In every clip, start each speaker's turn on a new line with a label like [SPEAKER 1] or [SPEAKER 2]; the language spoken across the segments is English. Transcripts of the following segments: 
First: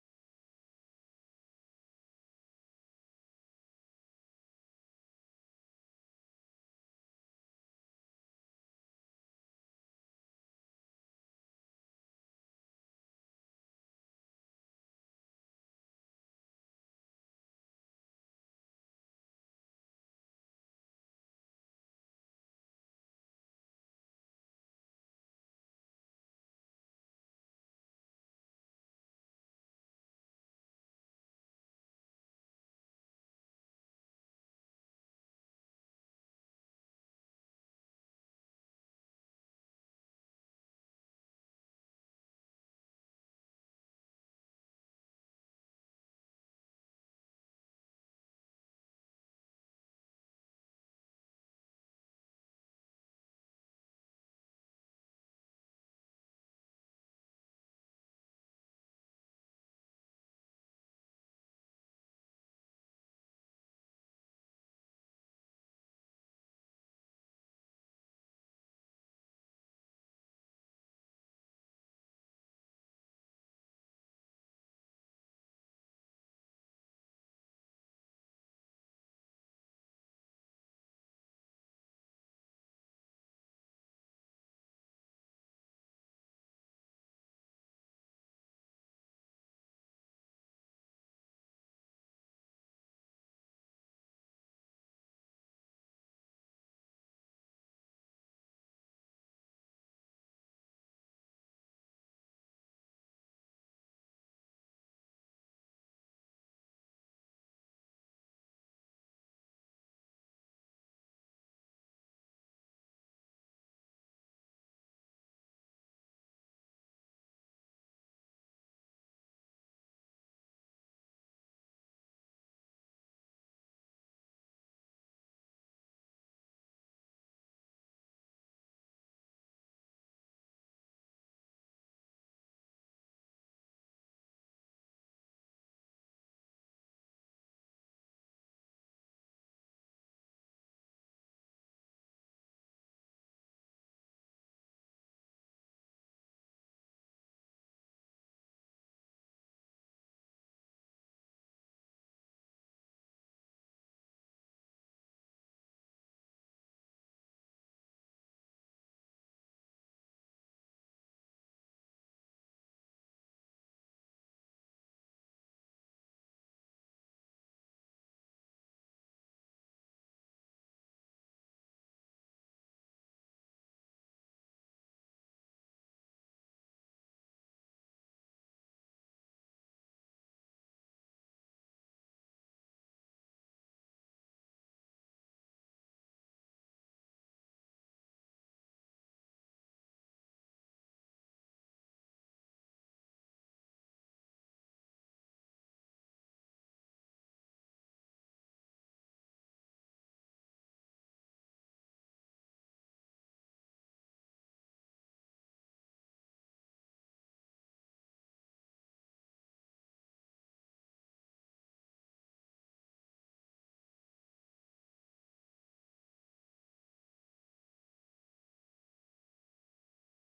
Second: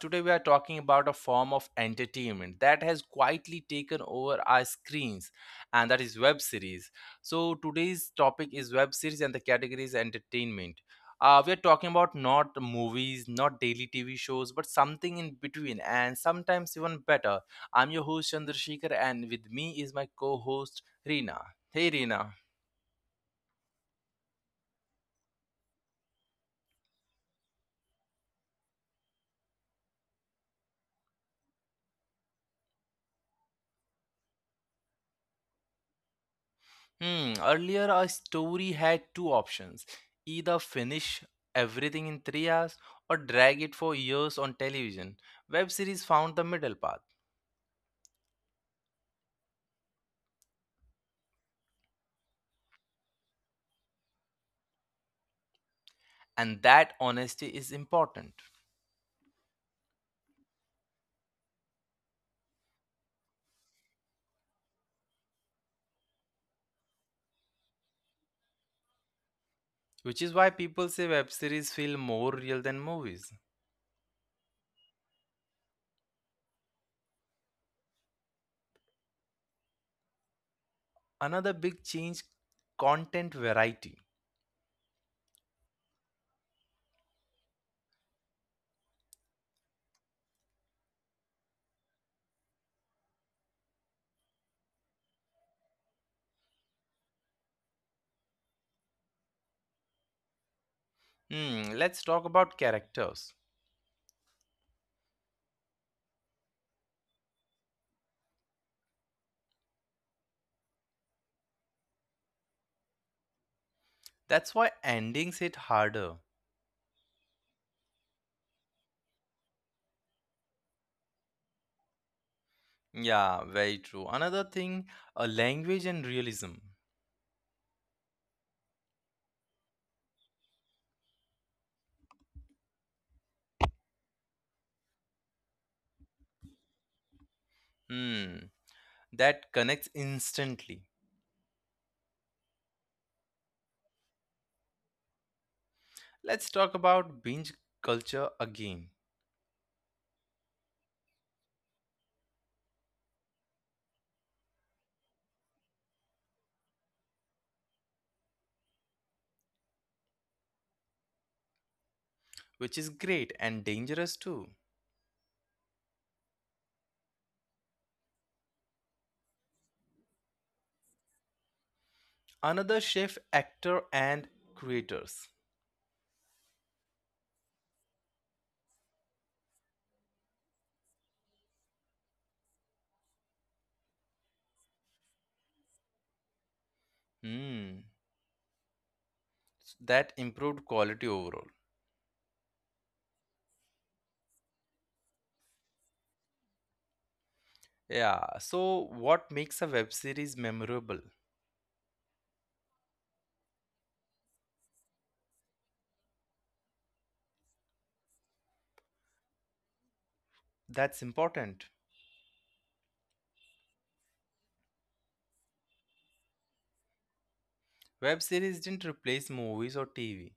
[SPEAKER 1] Today, we are talking about a form of entertainment that has quietly taken over our screens, and that is web series. So, today's topic is web series, and the category is entertainment. We are talking about not movies, not daily TV shows, but something in between, and sometimes even better. I'm your host, Chandrasekhar, and with me is my co host, Reena. Hey, Reena. Hmm, earlier a story had two options, either finish everything in 3 hours or drag it for years on television. Web series found the middle path, and that honesty is important, which is why people say web series feel more real than movies. Another big change, content variety. Hmm, let's talk about characters. That's why endings hit harder. Yeah, very true. Another thing, a language and realism. Hmm, that connects instantly. Let's talk about binge culture again, which is great and dangerous too. Another shift, actor and creators. Hmm, that improved quality overall. Yeah, so what makes a web series memorable? That's important. Web series didn't replace movies or TV.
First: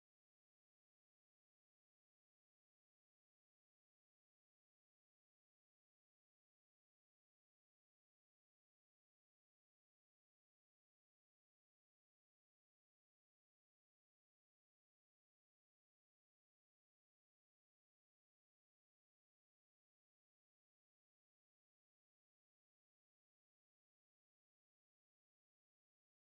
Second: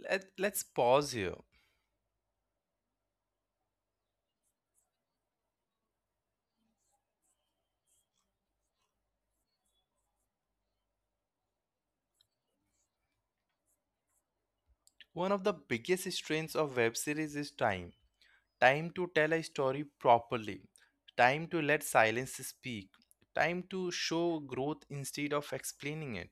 [SPEAKER 1] Let's pause here. One of the biggest strengths of web series is time. Time to tell a story properly, time to let silence speak, time to show growth instead of explaining it.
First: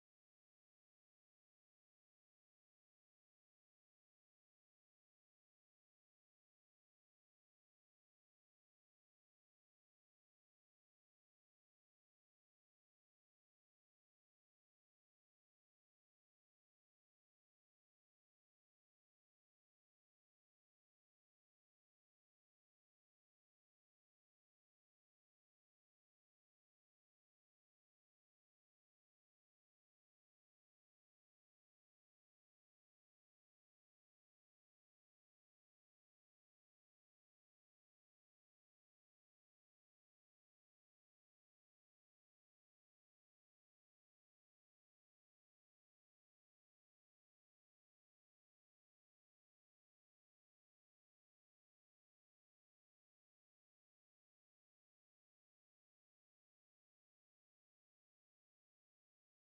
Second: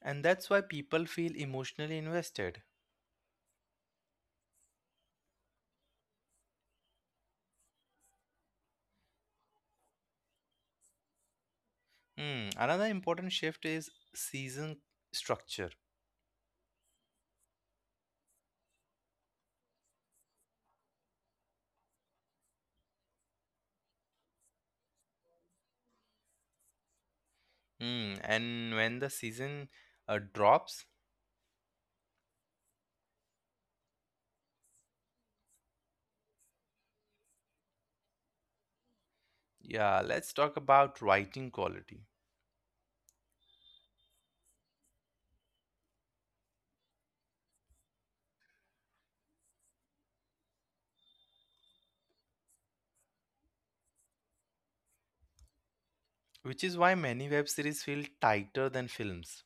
[SPEAKER 1] And that's why people feel emotionally invested. Hmm, another important shift is season structure. Hmm, and when the season drops, yeah, let's talk about writing quality, which is why many web series feel tighter than films.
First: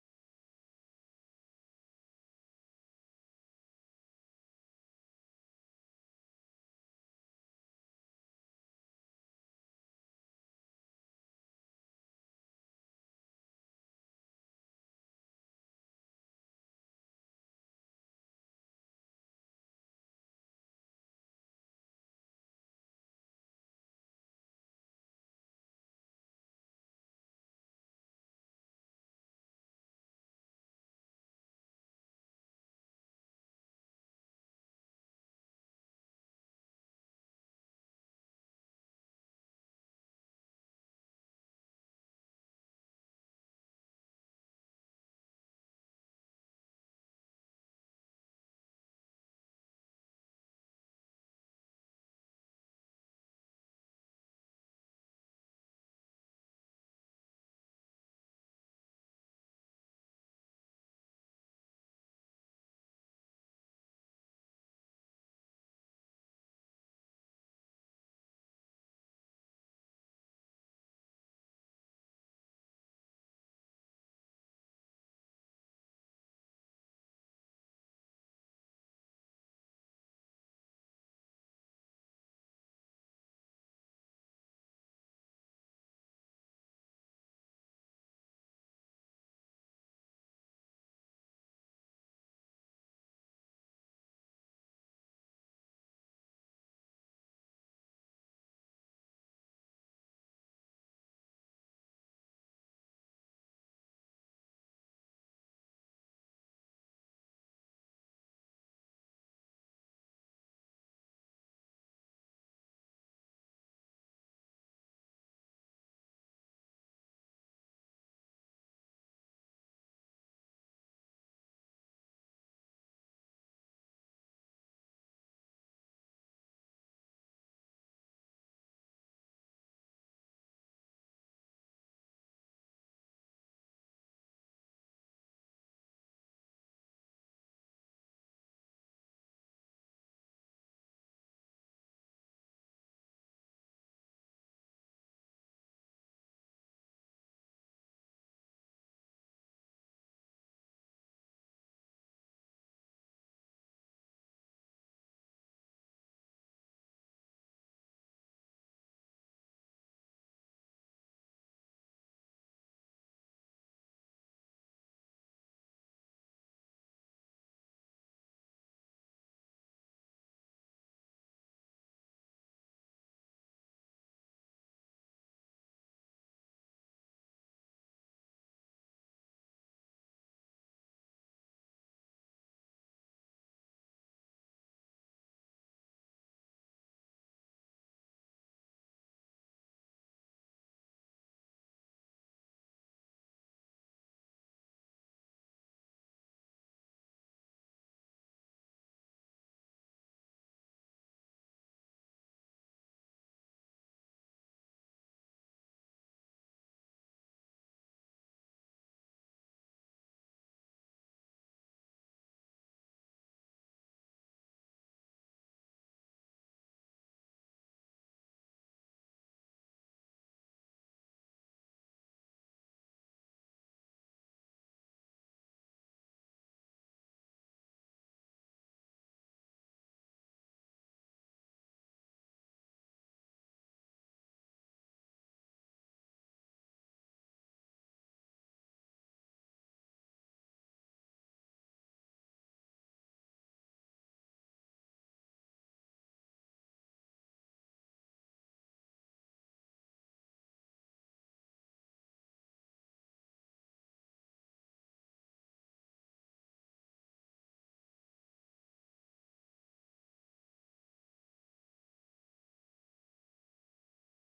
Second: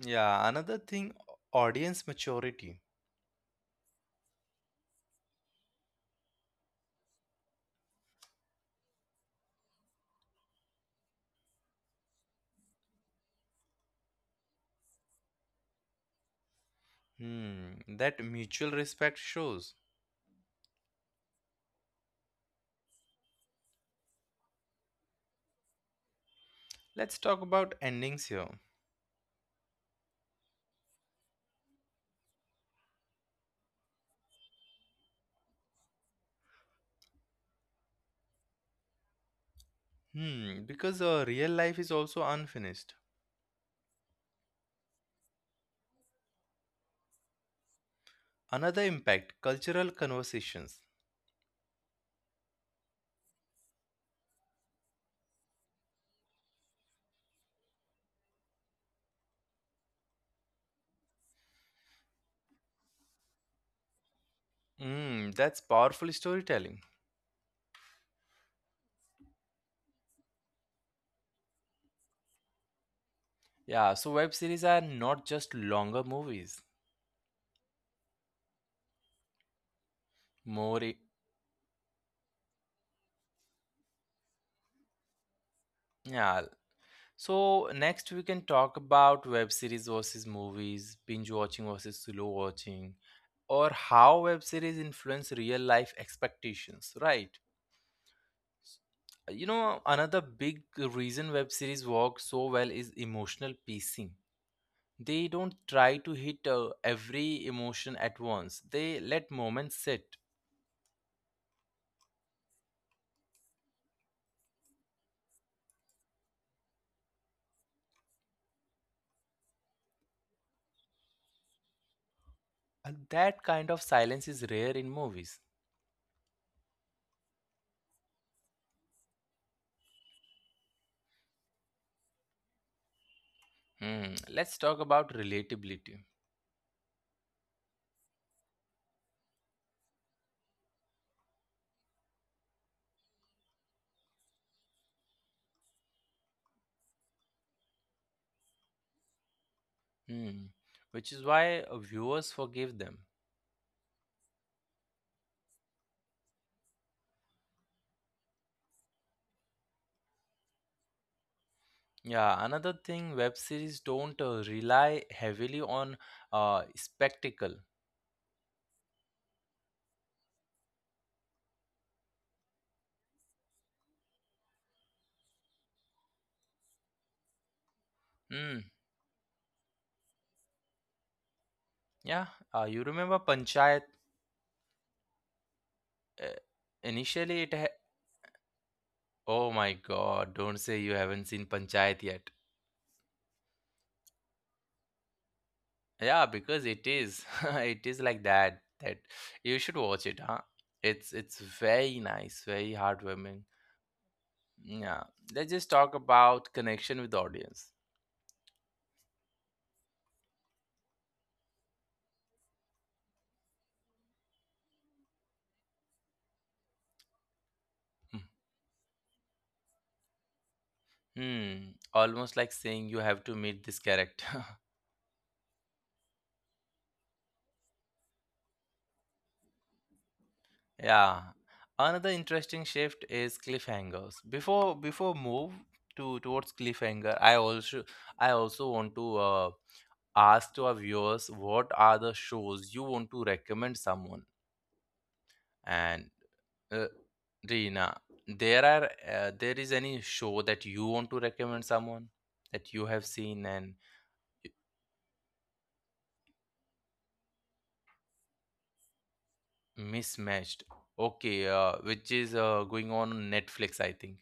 [SPEAKER 1] Yeah, another thing, audience maturity. Hmm, that mutual respect shows. Let's talk about endings here. Hmm, because real life is also unfinished. Another impact, cultural conversations. Hmm, that's powerful storytelling. Yeah, so web series are not just longer movies. More, i- yeah. So next we can talk about web series versus movies, binge watching versus slow watching, or how web series influence real life expectations, right? You know, another big reason web series work so well is emotional pacing. They don't try to hit every emotion at once. They let moments sit. And that kind of silence is rare in movies. Hmm. Let's talk about relatability. Hmm. Which is why viewers forgive them. Yeah, another thing, web series don't rely heavily on spectacle. Hmm. Yeah, you remember Panchayat? Uh, initially it ha Oh my God, don't say you haven't seen Panchayat yet. Yeah, because it is. It is like that you should watch it, huh? It's very nice, very heartwarming. Yeah. Let's just talk about connection with the audience. Hmm. Almost like saying you have to meet this character. Yeah. Another interesting shift is cliffhangers. Before move to towards cliffhanger, I also want to ask to our viewers what are the shows you want to recommend someone and uh, Reena, there is any show that you want to recommend someone that you have seen and mismatched, okay, which is going on Netflix I think,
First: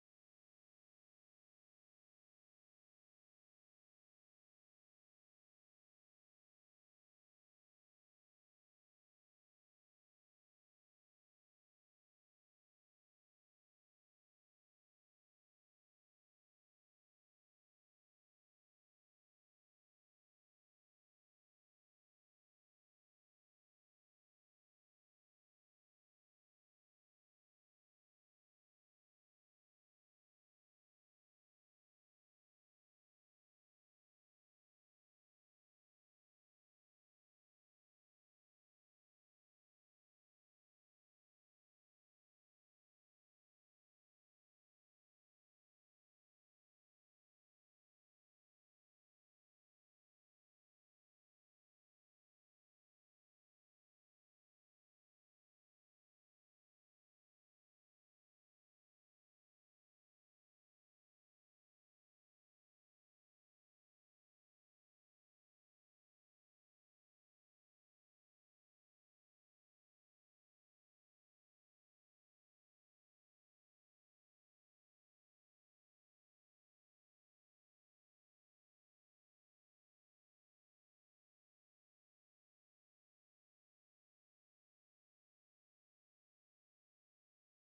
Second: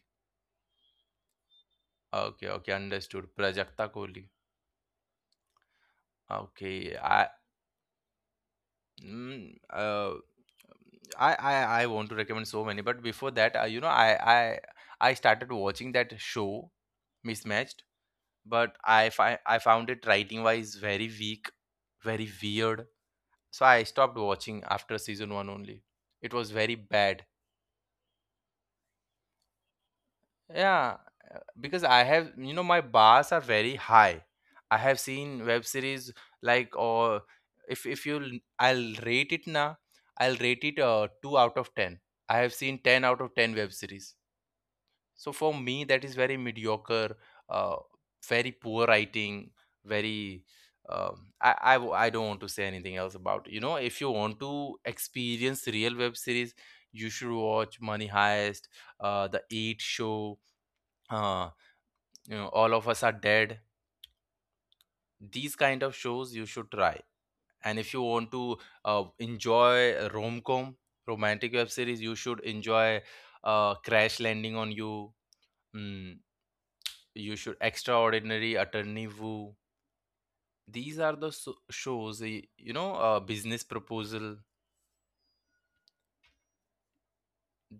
[SPEAKER 1] okay okay, understood. Prajakta Kohli. Okay. I, mm, uh, I, I I want to recommend so many, but before that you know, I started watching that show mismatched, but I found it writing wise very weak, very weird. So I stopped watching after season one only. It was very bad. Yeah, because I have, you know, my bars are very high. I have seen web series like, or if you will, I'll rate it now. I'll rate it two out of ten. I have seen ten out of ten web series. So for me, that is very mediocre, uh, very poor writing, very. I don't want to say anything else about it. You know, if you want to experience real web series, you should watch Money Heist, The Eight Show, uh, you know, All of Us Are Dead. These kind of shows you should try. And if you want to enjoy rom-com, romantic web series, you should enjoy Crash Landing on You. Hmm. You should extraordinary attorney woo, these are the shows, you know, business proposal,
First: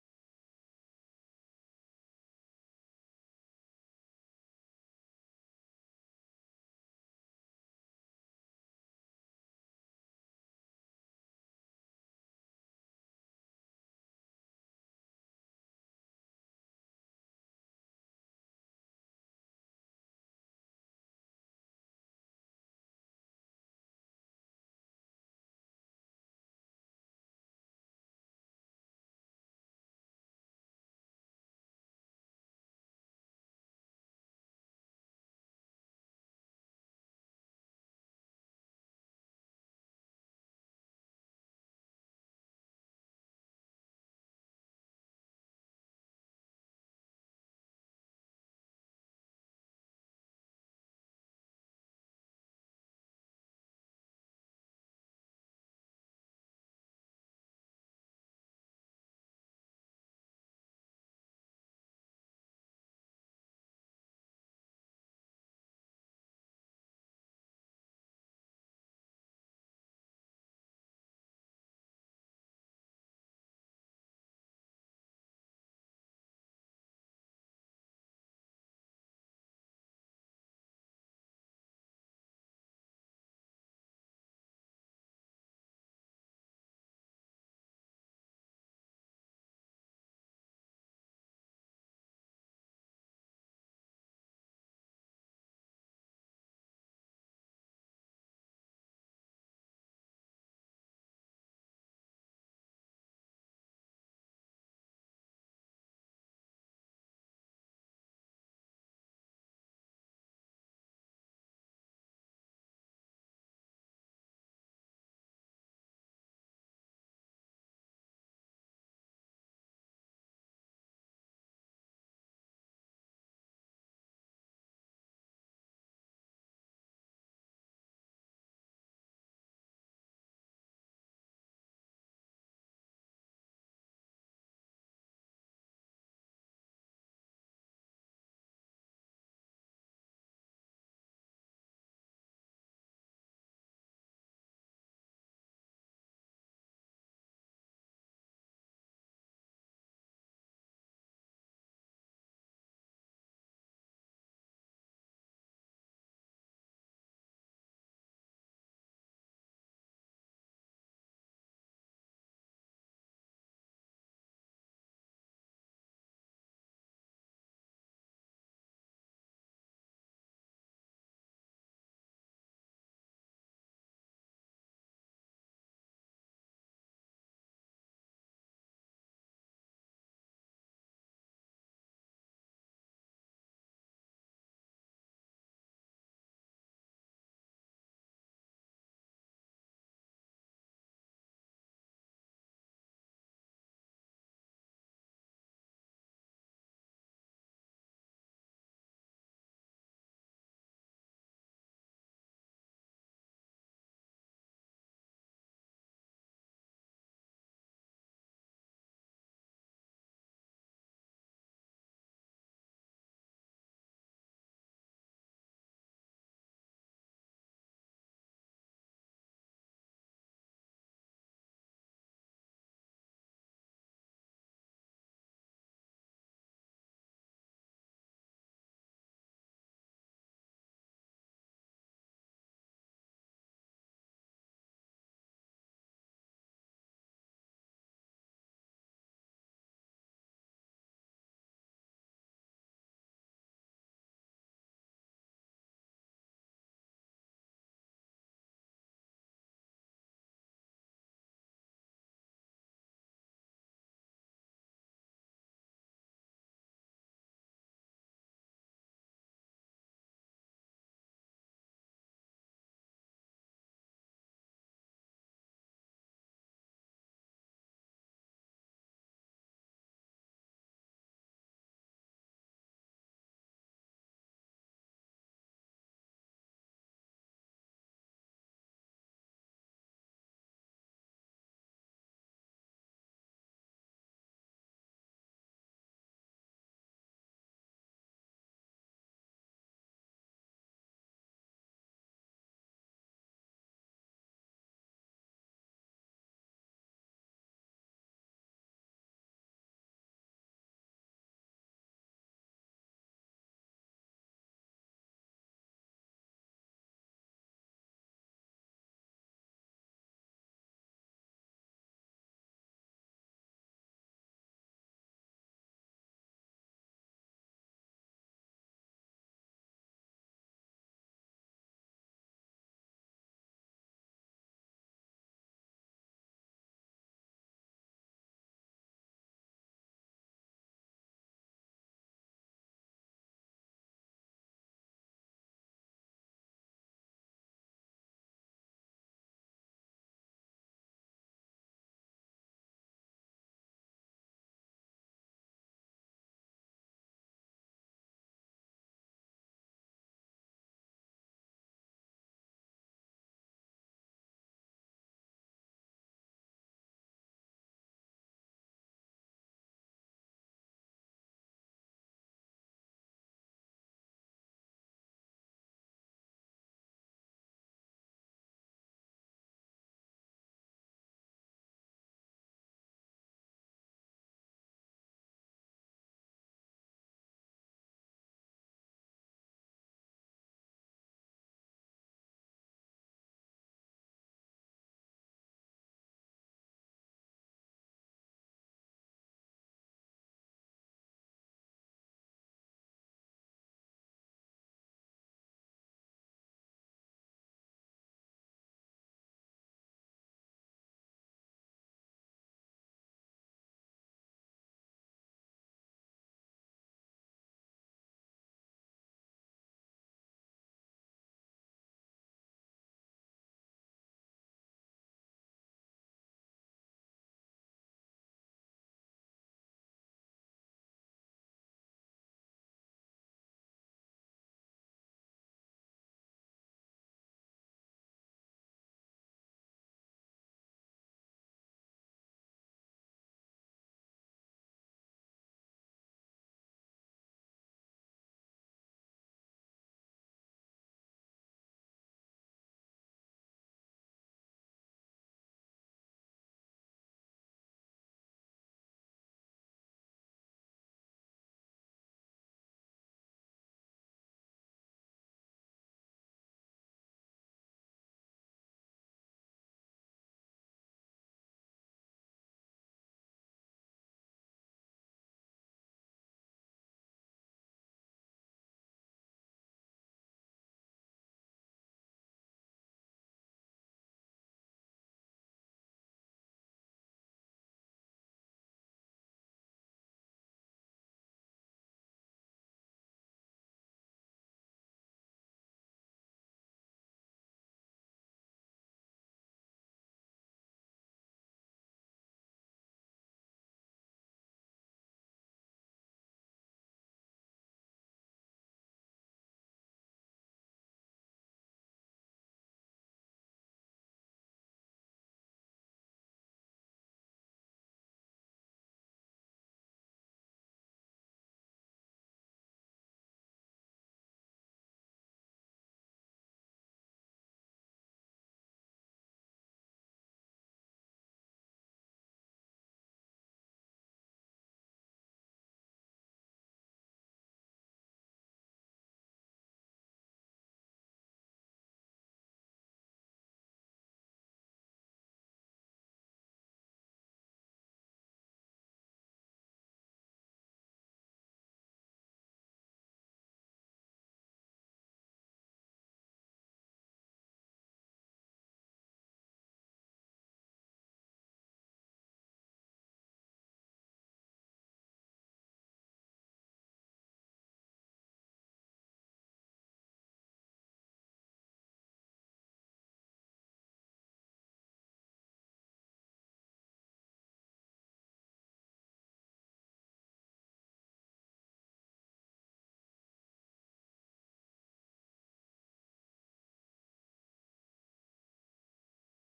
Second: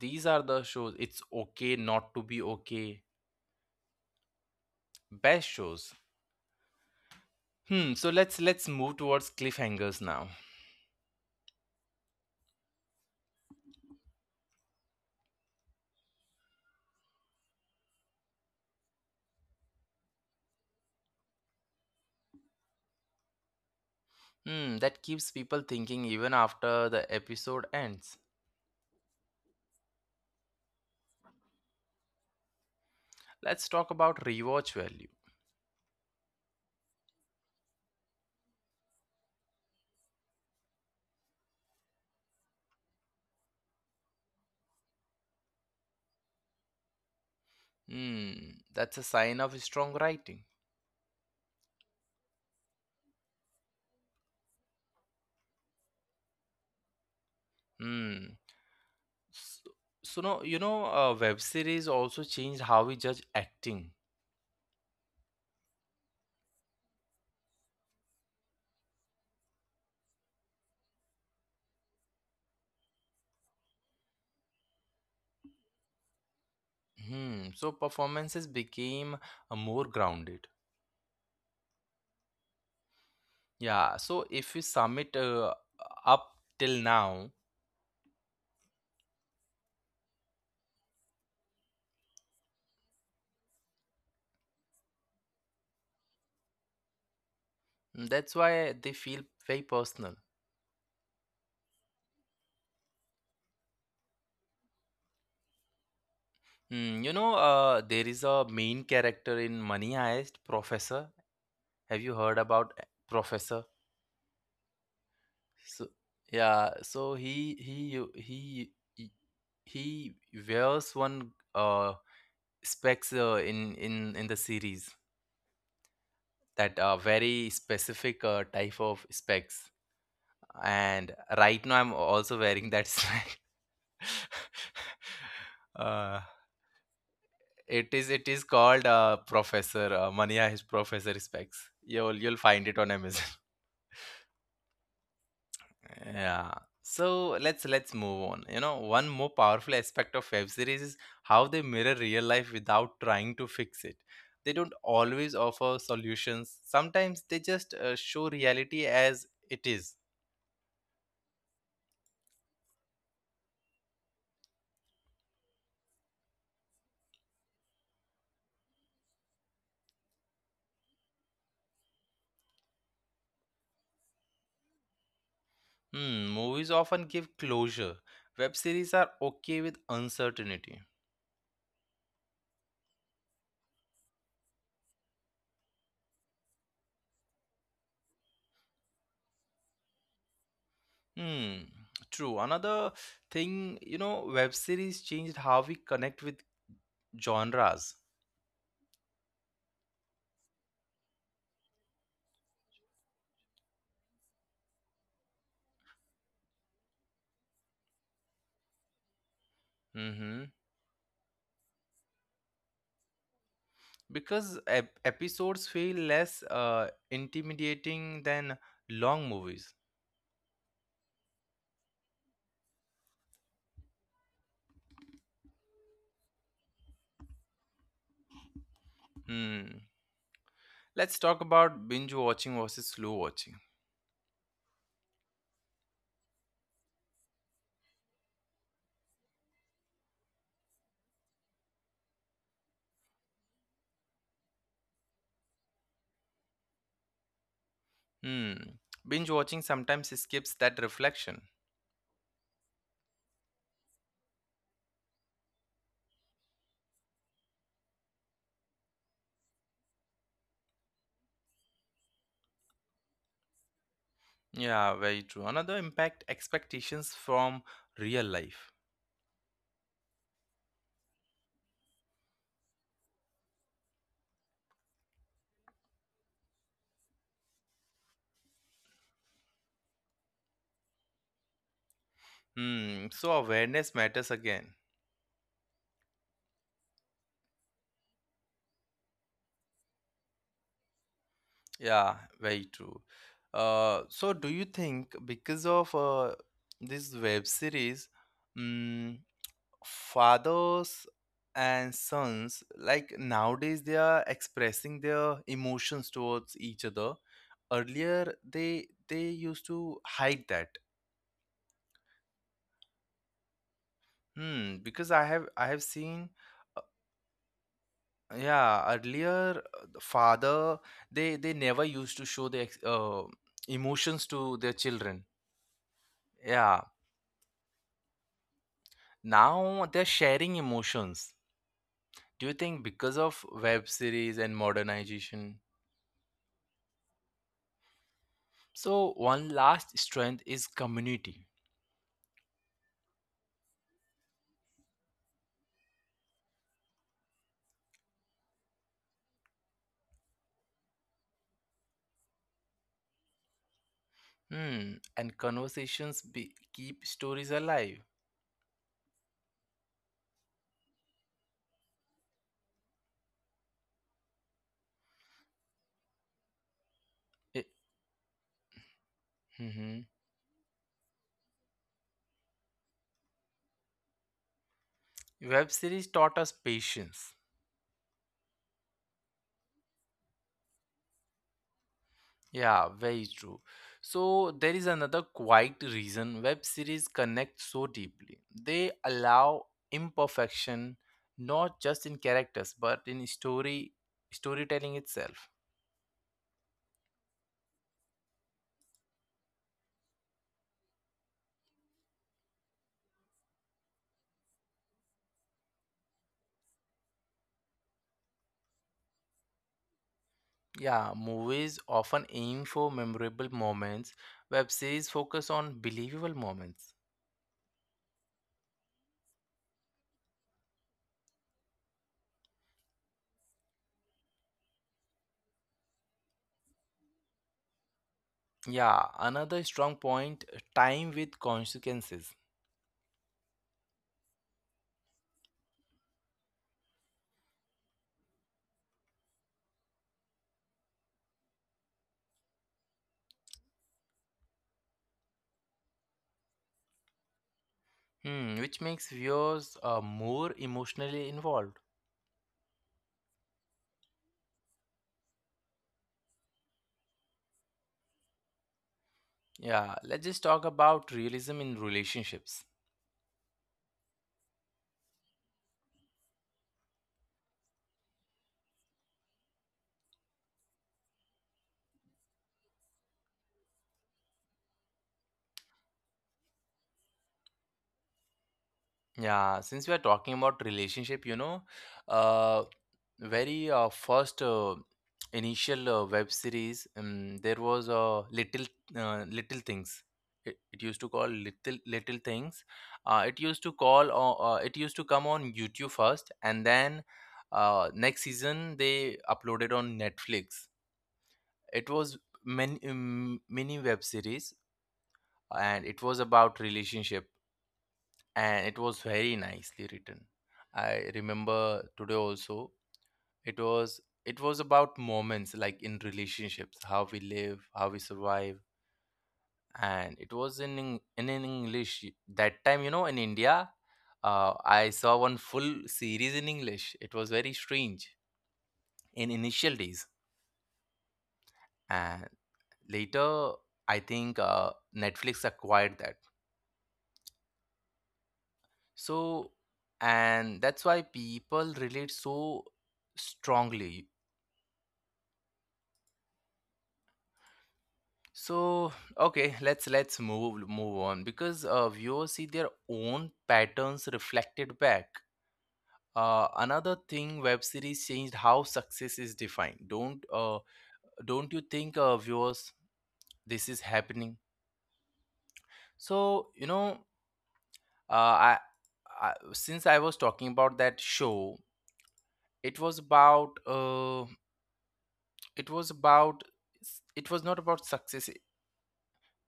[SPEAKER 1] these are the shows, it's okay not to be okay, best shows. Hmm, so let's move towards cliffhangers now. Hmm, that keeps people thinking even after the episode ends. Let's talk about rewatch value. Hmm, that's a sign of strong writing. Hmm. so, so no you know, web series also changed how we judge acting. Hmm. So performances became more grounded. Yeah. So if we sum it up till now, mm, that's why they feel very personal. Hmm. You know, there is a main character in Money Heist, Professor. Have you heard about Professor? So yeah. So he u- he wears one specs in the series that are very specific type of specs, and right now I'm also wearing that sweat. uh, it is called Professor Mania. His Professor specs. You'll find it on Amazon. Yeah. So let's move on. You know, one more powerful aspect of web series is how they mirror real life without trying to fix it. They don't always offer solutions. Sometimes they just show reality as it is. Hmm, movies often give closure. Web series are okay with uncertainty. Hmm, true. Another thing, you know, web series changed how we connect with genres. Mm-hmm. Because episodes feel less intimidating than long movies. Hmm. Let's talk about binge watching versus slow watching. Hmm. Binge watching sometimes skips that reflection. Yeah, very true. Another impact, expectations from real life. Hmm, so awareness matters again. Yeah, very true. So do you think because of this web series, mm, fathers and sons, like nowadays they are expressing their emotions towards each other. Earlier they used to hide that. Hmm, because I have seen. Yeah, earlier the father, they never used to show their emotions to their children. Yeah, now they're sharing emotions. Do you think because of web series and modernization? So one last strength is community. Hmm, and keep stories alive. Eh, mhm. Web series taught us patience. Yeah, very true. So there is another quiet reason web series connect so deeply. They allow imperfection, not just in characters but in storytelling itself. Yeah, movies often aim for memorable moments. Web series focus on believable moments. Yeah, another strong point, time with consequences. Hmm, which makes viewers more emotionally involved. Yeah, let's just talk about realism in relationships. Yeah, since we are talking about relationship, you know, uh, very first initial web series, there was a little little things. It used to call little little things. It used to come on YouTube first, and then next season they uploaded on Netflix. It was many mini web series, and it was about relationship, and it was very nicely written. I remember today also. It was about moments, like, in relationships how we live, how we survive. And it was in in english that time, you know, in india. I saw one full series in english. It was very strange in initial days. And later I think netflix acquired that. So, and that's why people relate so strongly. So, okay, let's move on, because viewers see their own patterns reflected back. Another thing, web series changed how success is defined. Don't you think, viewers, this is happening? So you know, uh, I, I since I was talking about that show, it was about it was about it was not about success.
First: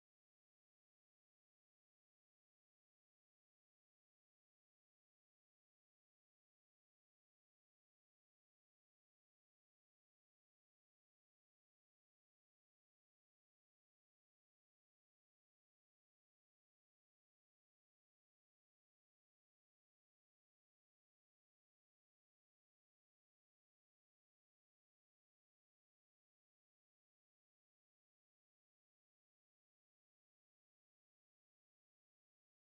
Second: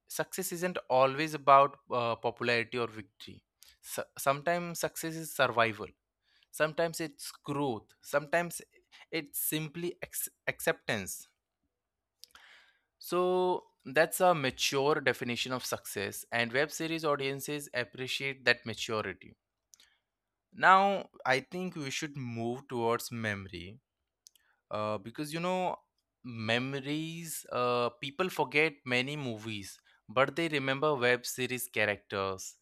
[SPEAKER 1] Success isn't always about popularity or victory. So, sometimes success is survival, sometimes it's growth, sometimes it's simply acceptance. So that's a mature definition of success, and web series audiences appreciate that maturity. Now I think we should move towards memory. Because you know, memories, people forget many movies, but they remember web series characters.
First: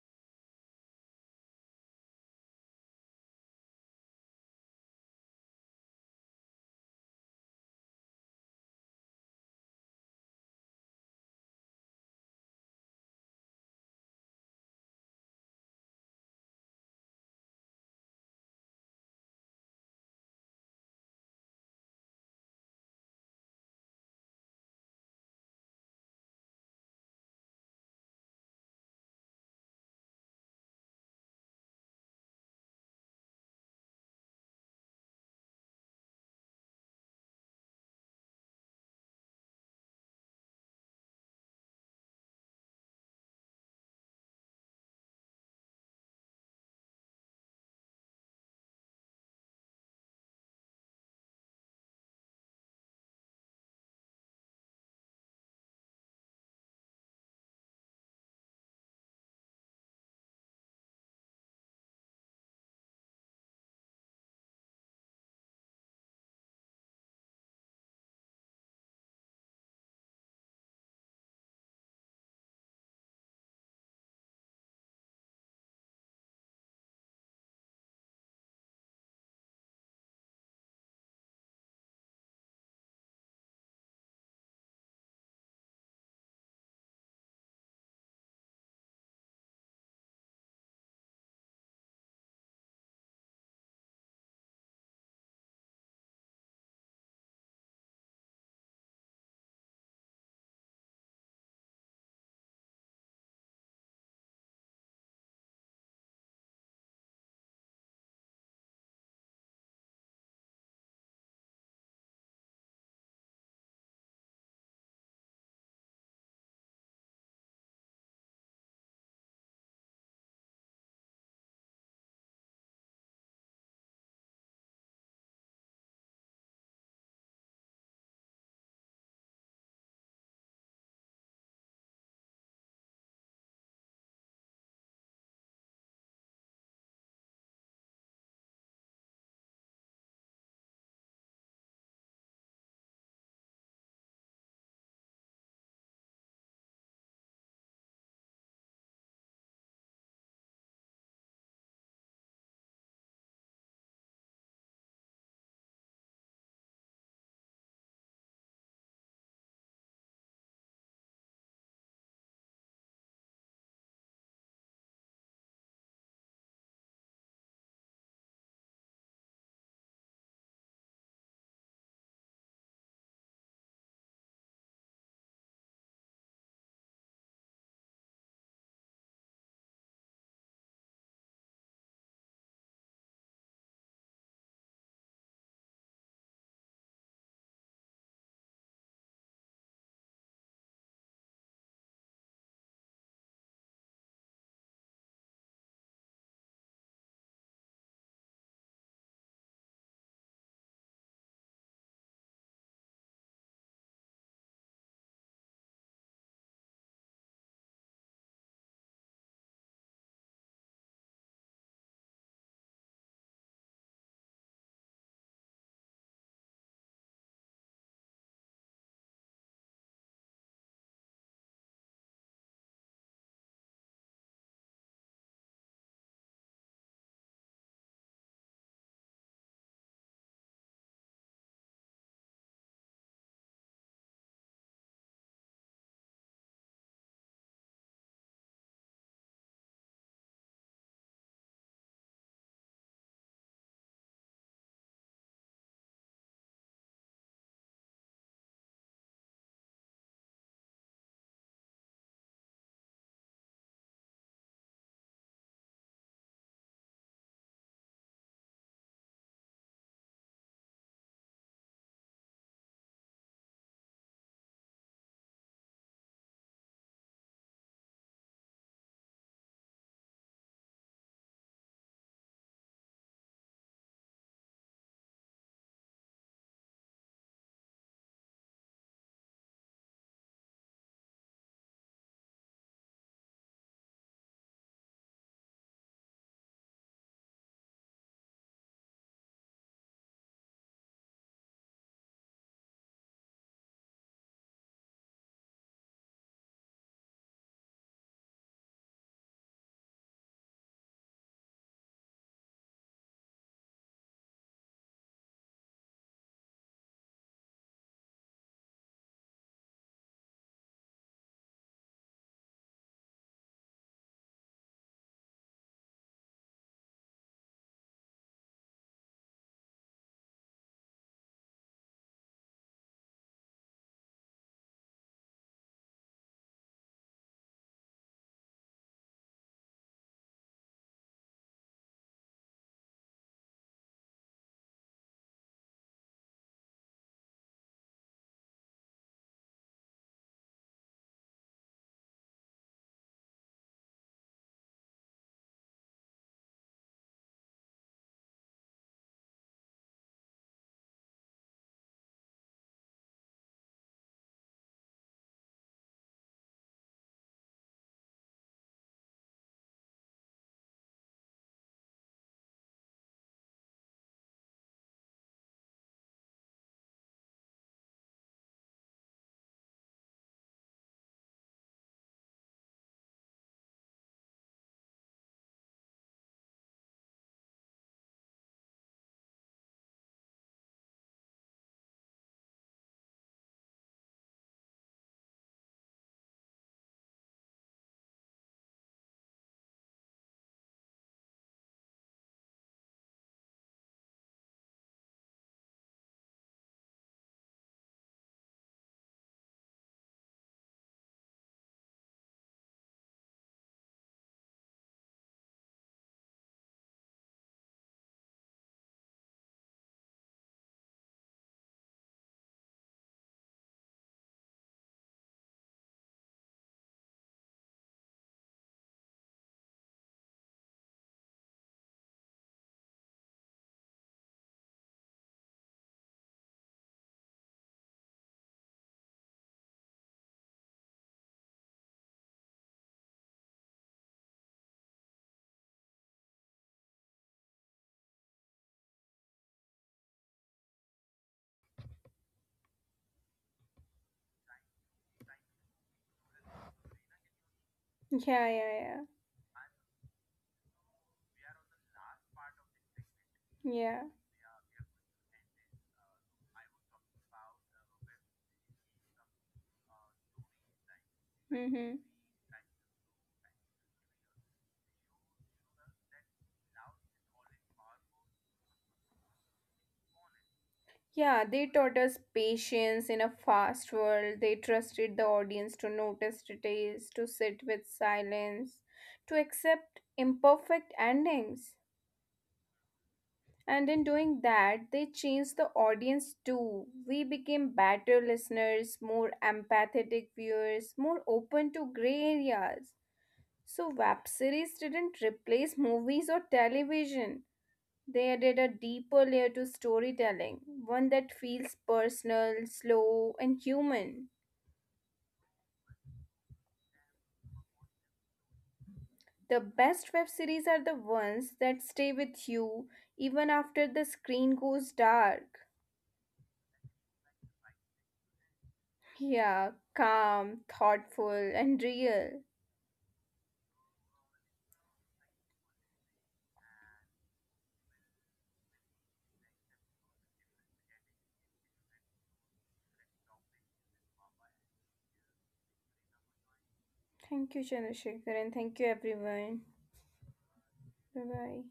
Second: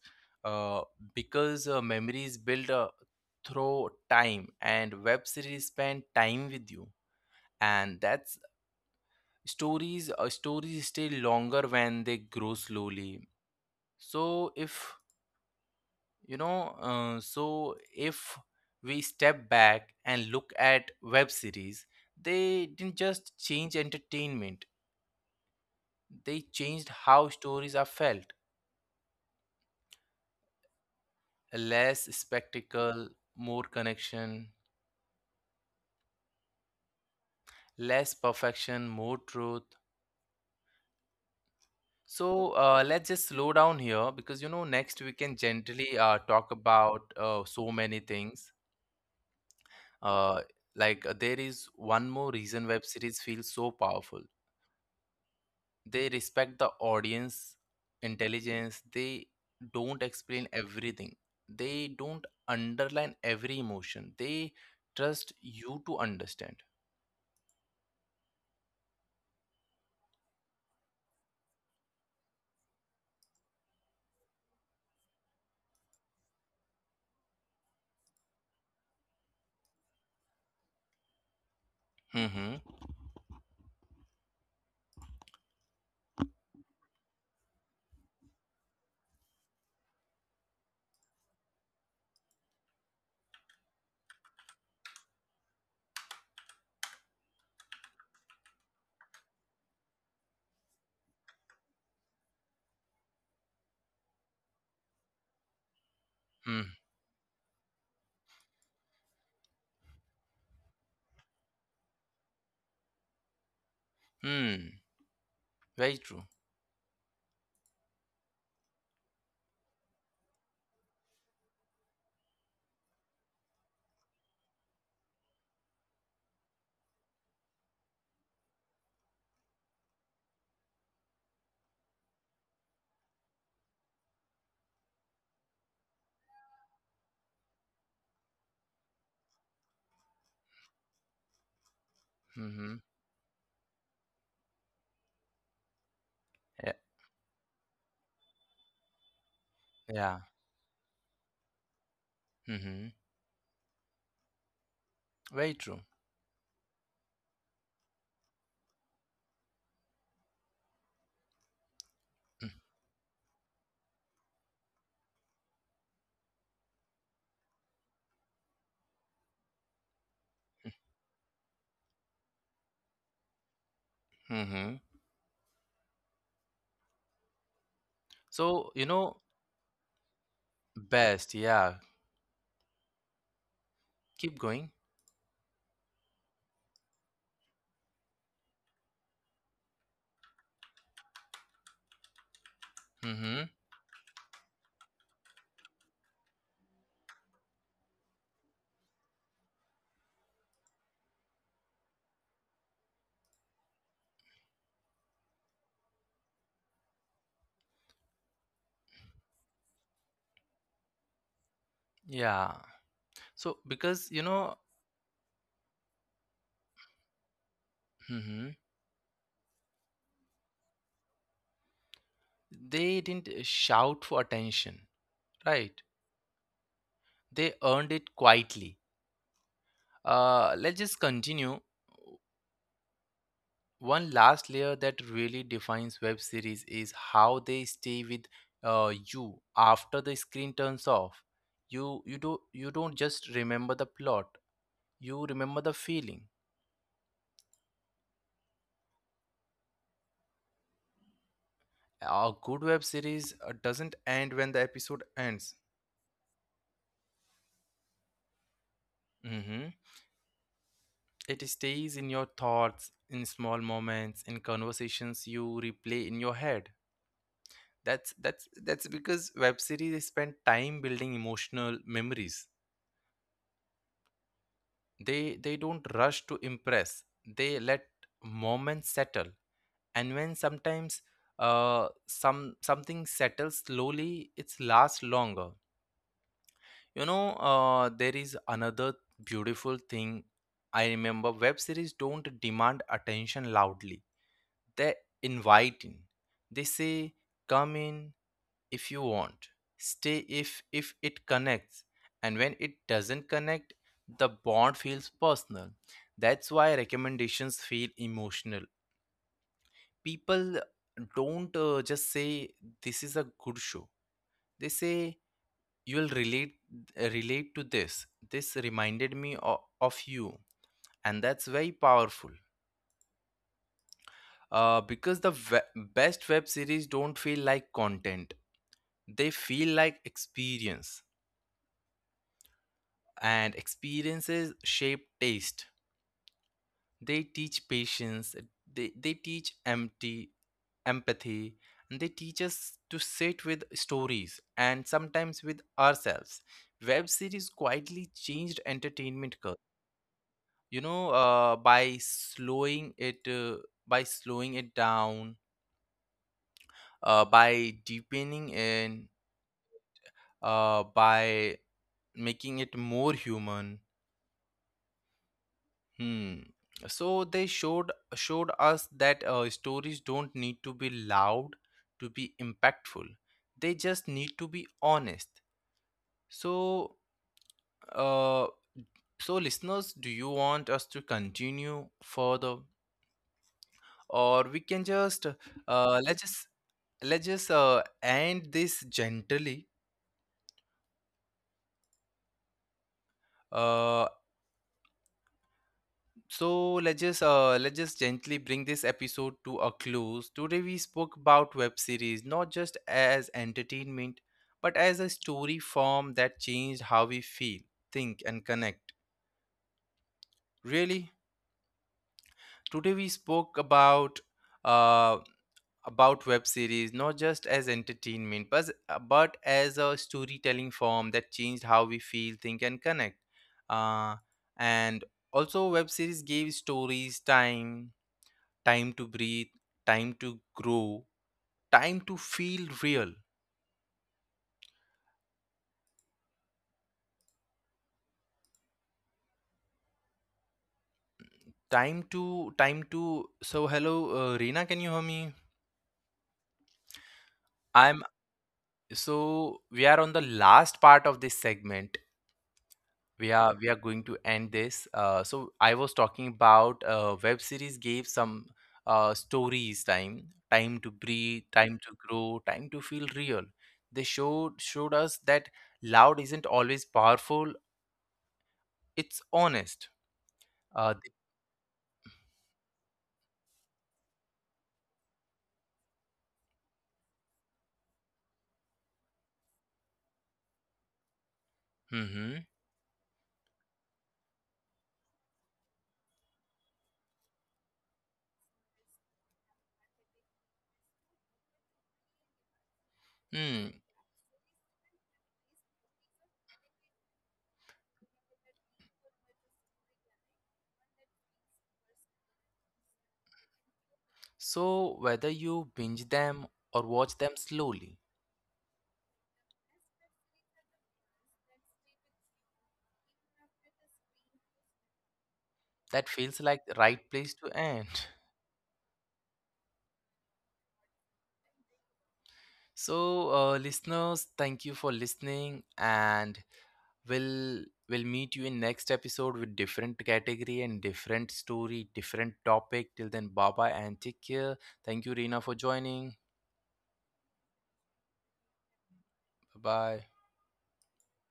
[SPEAKER 1] uh, because memories build through time, and web series spend time with you. And that's stories stay longer when they grow slowly. So if you know, so if we step back and look at web series, they didn't just change entertainment. They changed how stories are felt. Less spectacle, more connection, less perfection, more truth. So let's just slow down here, because you know, next we can gently talk about so many things. Uh, there is one more reason web series feels so powerful. They respect the audience intelligence. They don't explain everything. They don't underline every emotion. They trust you to understand. Mm-hmm. Mm-hmm. Very true. Mm-hmm. Yeah, yeah. Mm-hmm. Very true. Mm-hmm. so you know Best. Yeah, keep going. Mm-hmm. Yeah. so because you know Mm-hmm. They didn't shout for attention, right, they earned it quietly. Let's just continue. One last layer that really defines web series is how they stay with you after the screen turns off. You don't just remember the plot. You remember the feeling. A good web series doesn't end when the episode ends. Hmm. It stays in your thoughts, in small moments, in conversations you replay in your head. That's because web series spend time building emotional memories. They don't rush to impress, they let moments settle, and when sometimes something settles slowly, it's lasts longer. There is another beautiful thing I remember: web series don't demand attention loudly, they invite in. They say come in if you want, stay if it connects, and when it doesn't connect, the bond feels personal. That's why recommendations feel emotional. People don't just say this is a good show, they say you'll relate to this, this reminded me of you, and that's very powerful. Because the best web series don't feel like content, they feel like experience, and experiences shape taste. They teach patience, they teach empty empathy, and they teach us to sit with stories and sometimes with ourselves. Web series quietly changed entertainment culture, by slowing it down, by deepening in, by making it more human. Hmm. So they showed us that stories don't need to be loud to be impactful. They just need to be honest. So, uh, so, listeners, do you want us to continue further, or we can just let's just let's just end this gently. Uh, So let's just gently bring this episode to a close. Today we spoke about web series not just as entertainment, but as a story form that changed how we feel, think, and connect. Really, today we spoke about uh, about web series not just as entertainment, but as a storytelling form that changed how we feel, think, and connect. Uh, and also, web series gave stories time, time to breathe, time to grow, time to feel real, time to, time to. So hello, Reena, can you hear me? I'm,
[SPEAKER 2] Yeah, yeah, yeah.
[SPEAKER 1] so we are on the last part of this segment. We are
[SPEAKER 2] Yeah.
[SPEAKER 1] going to end this. So I was talking about web series gave some stories time, time to breathe, time
[SPEAKER 2] Mm-hmm.
[SPEAKER 1] to grow, time to feel real. They showed us that loud isn't always powerful, it's honest. uh, the-
[SPEAKER 2] Yeah, they taught us patience in a fast world. They trusted the audience to notice details, to sit with silence, to accept imperfect endings.
[SPEAKER 1] Mhm.
[SPEAKER 2] And in doing that, they changed the audience too. We became better listeners, more empathetic viewers, more open to gray areas. So,
[SPEAKER 1] Hmm.
[SPEAKER 2] web series didn't replace movies or television. They added a deeper layer to storytelling, one that feels personal, slow, and human.
[SPEAKER 1] So, whether you binge them or watch them slowly,
[SPEAKER 2] The best web series are the ones that stay with you even after the screen goes dark.
[SPEAKER 1] that feels like the right place to end.
[SPEAKER 2] Yeah, calm, thoughtful, and real.
[SPEAKER 1] So, listeners, thank you for listening, and we'll meet you in next episode with different category and different story, different topic. Till then, bye bye and take care. Thank you, Reena, for joining.
[SPEAKER 2] Thank you, Chandrasekhar, and thank you, everyone.
[SPEAKER 1] Bye bye.
[SPEAKER 2] Bye bye.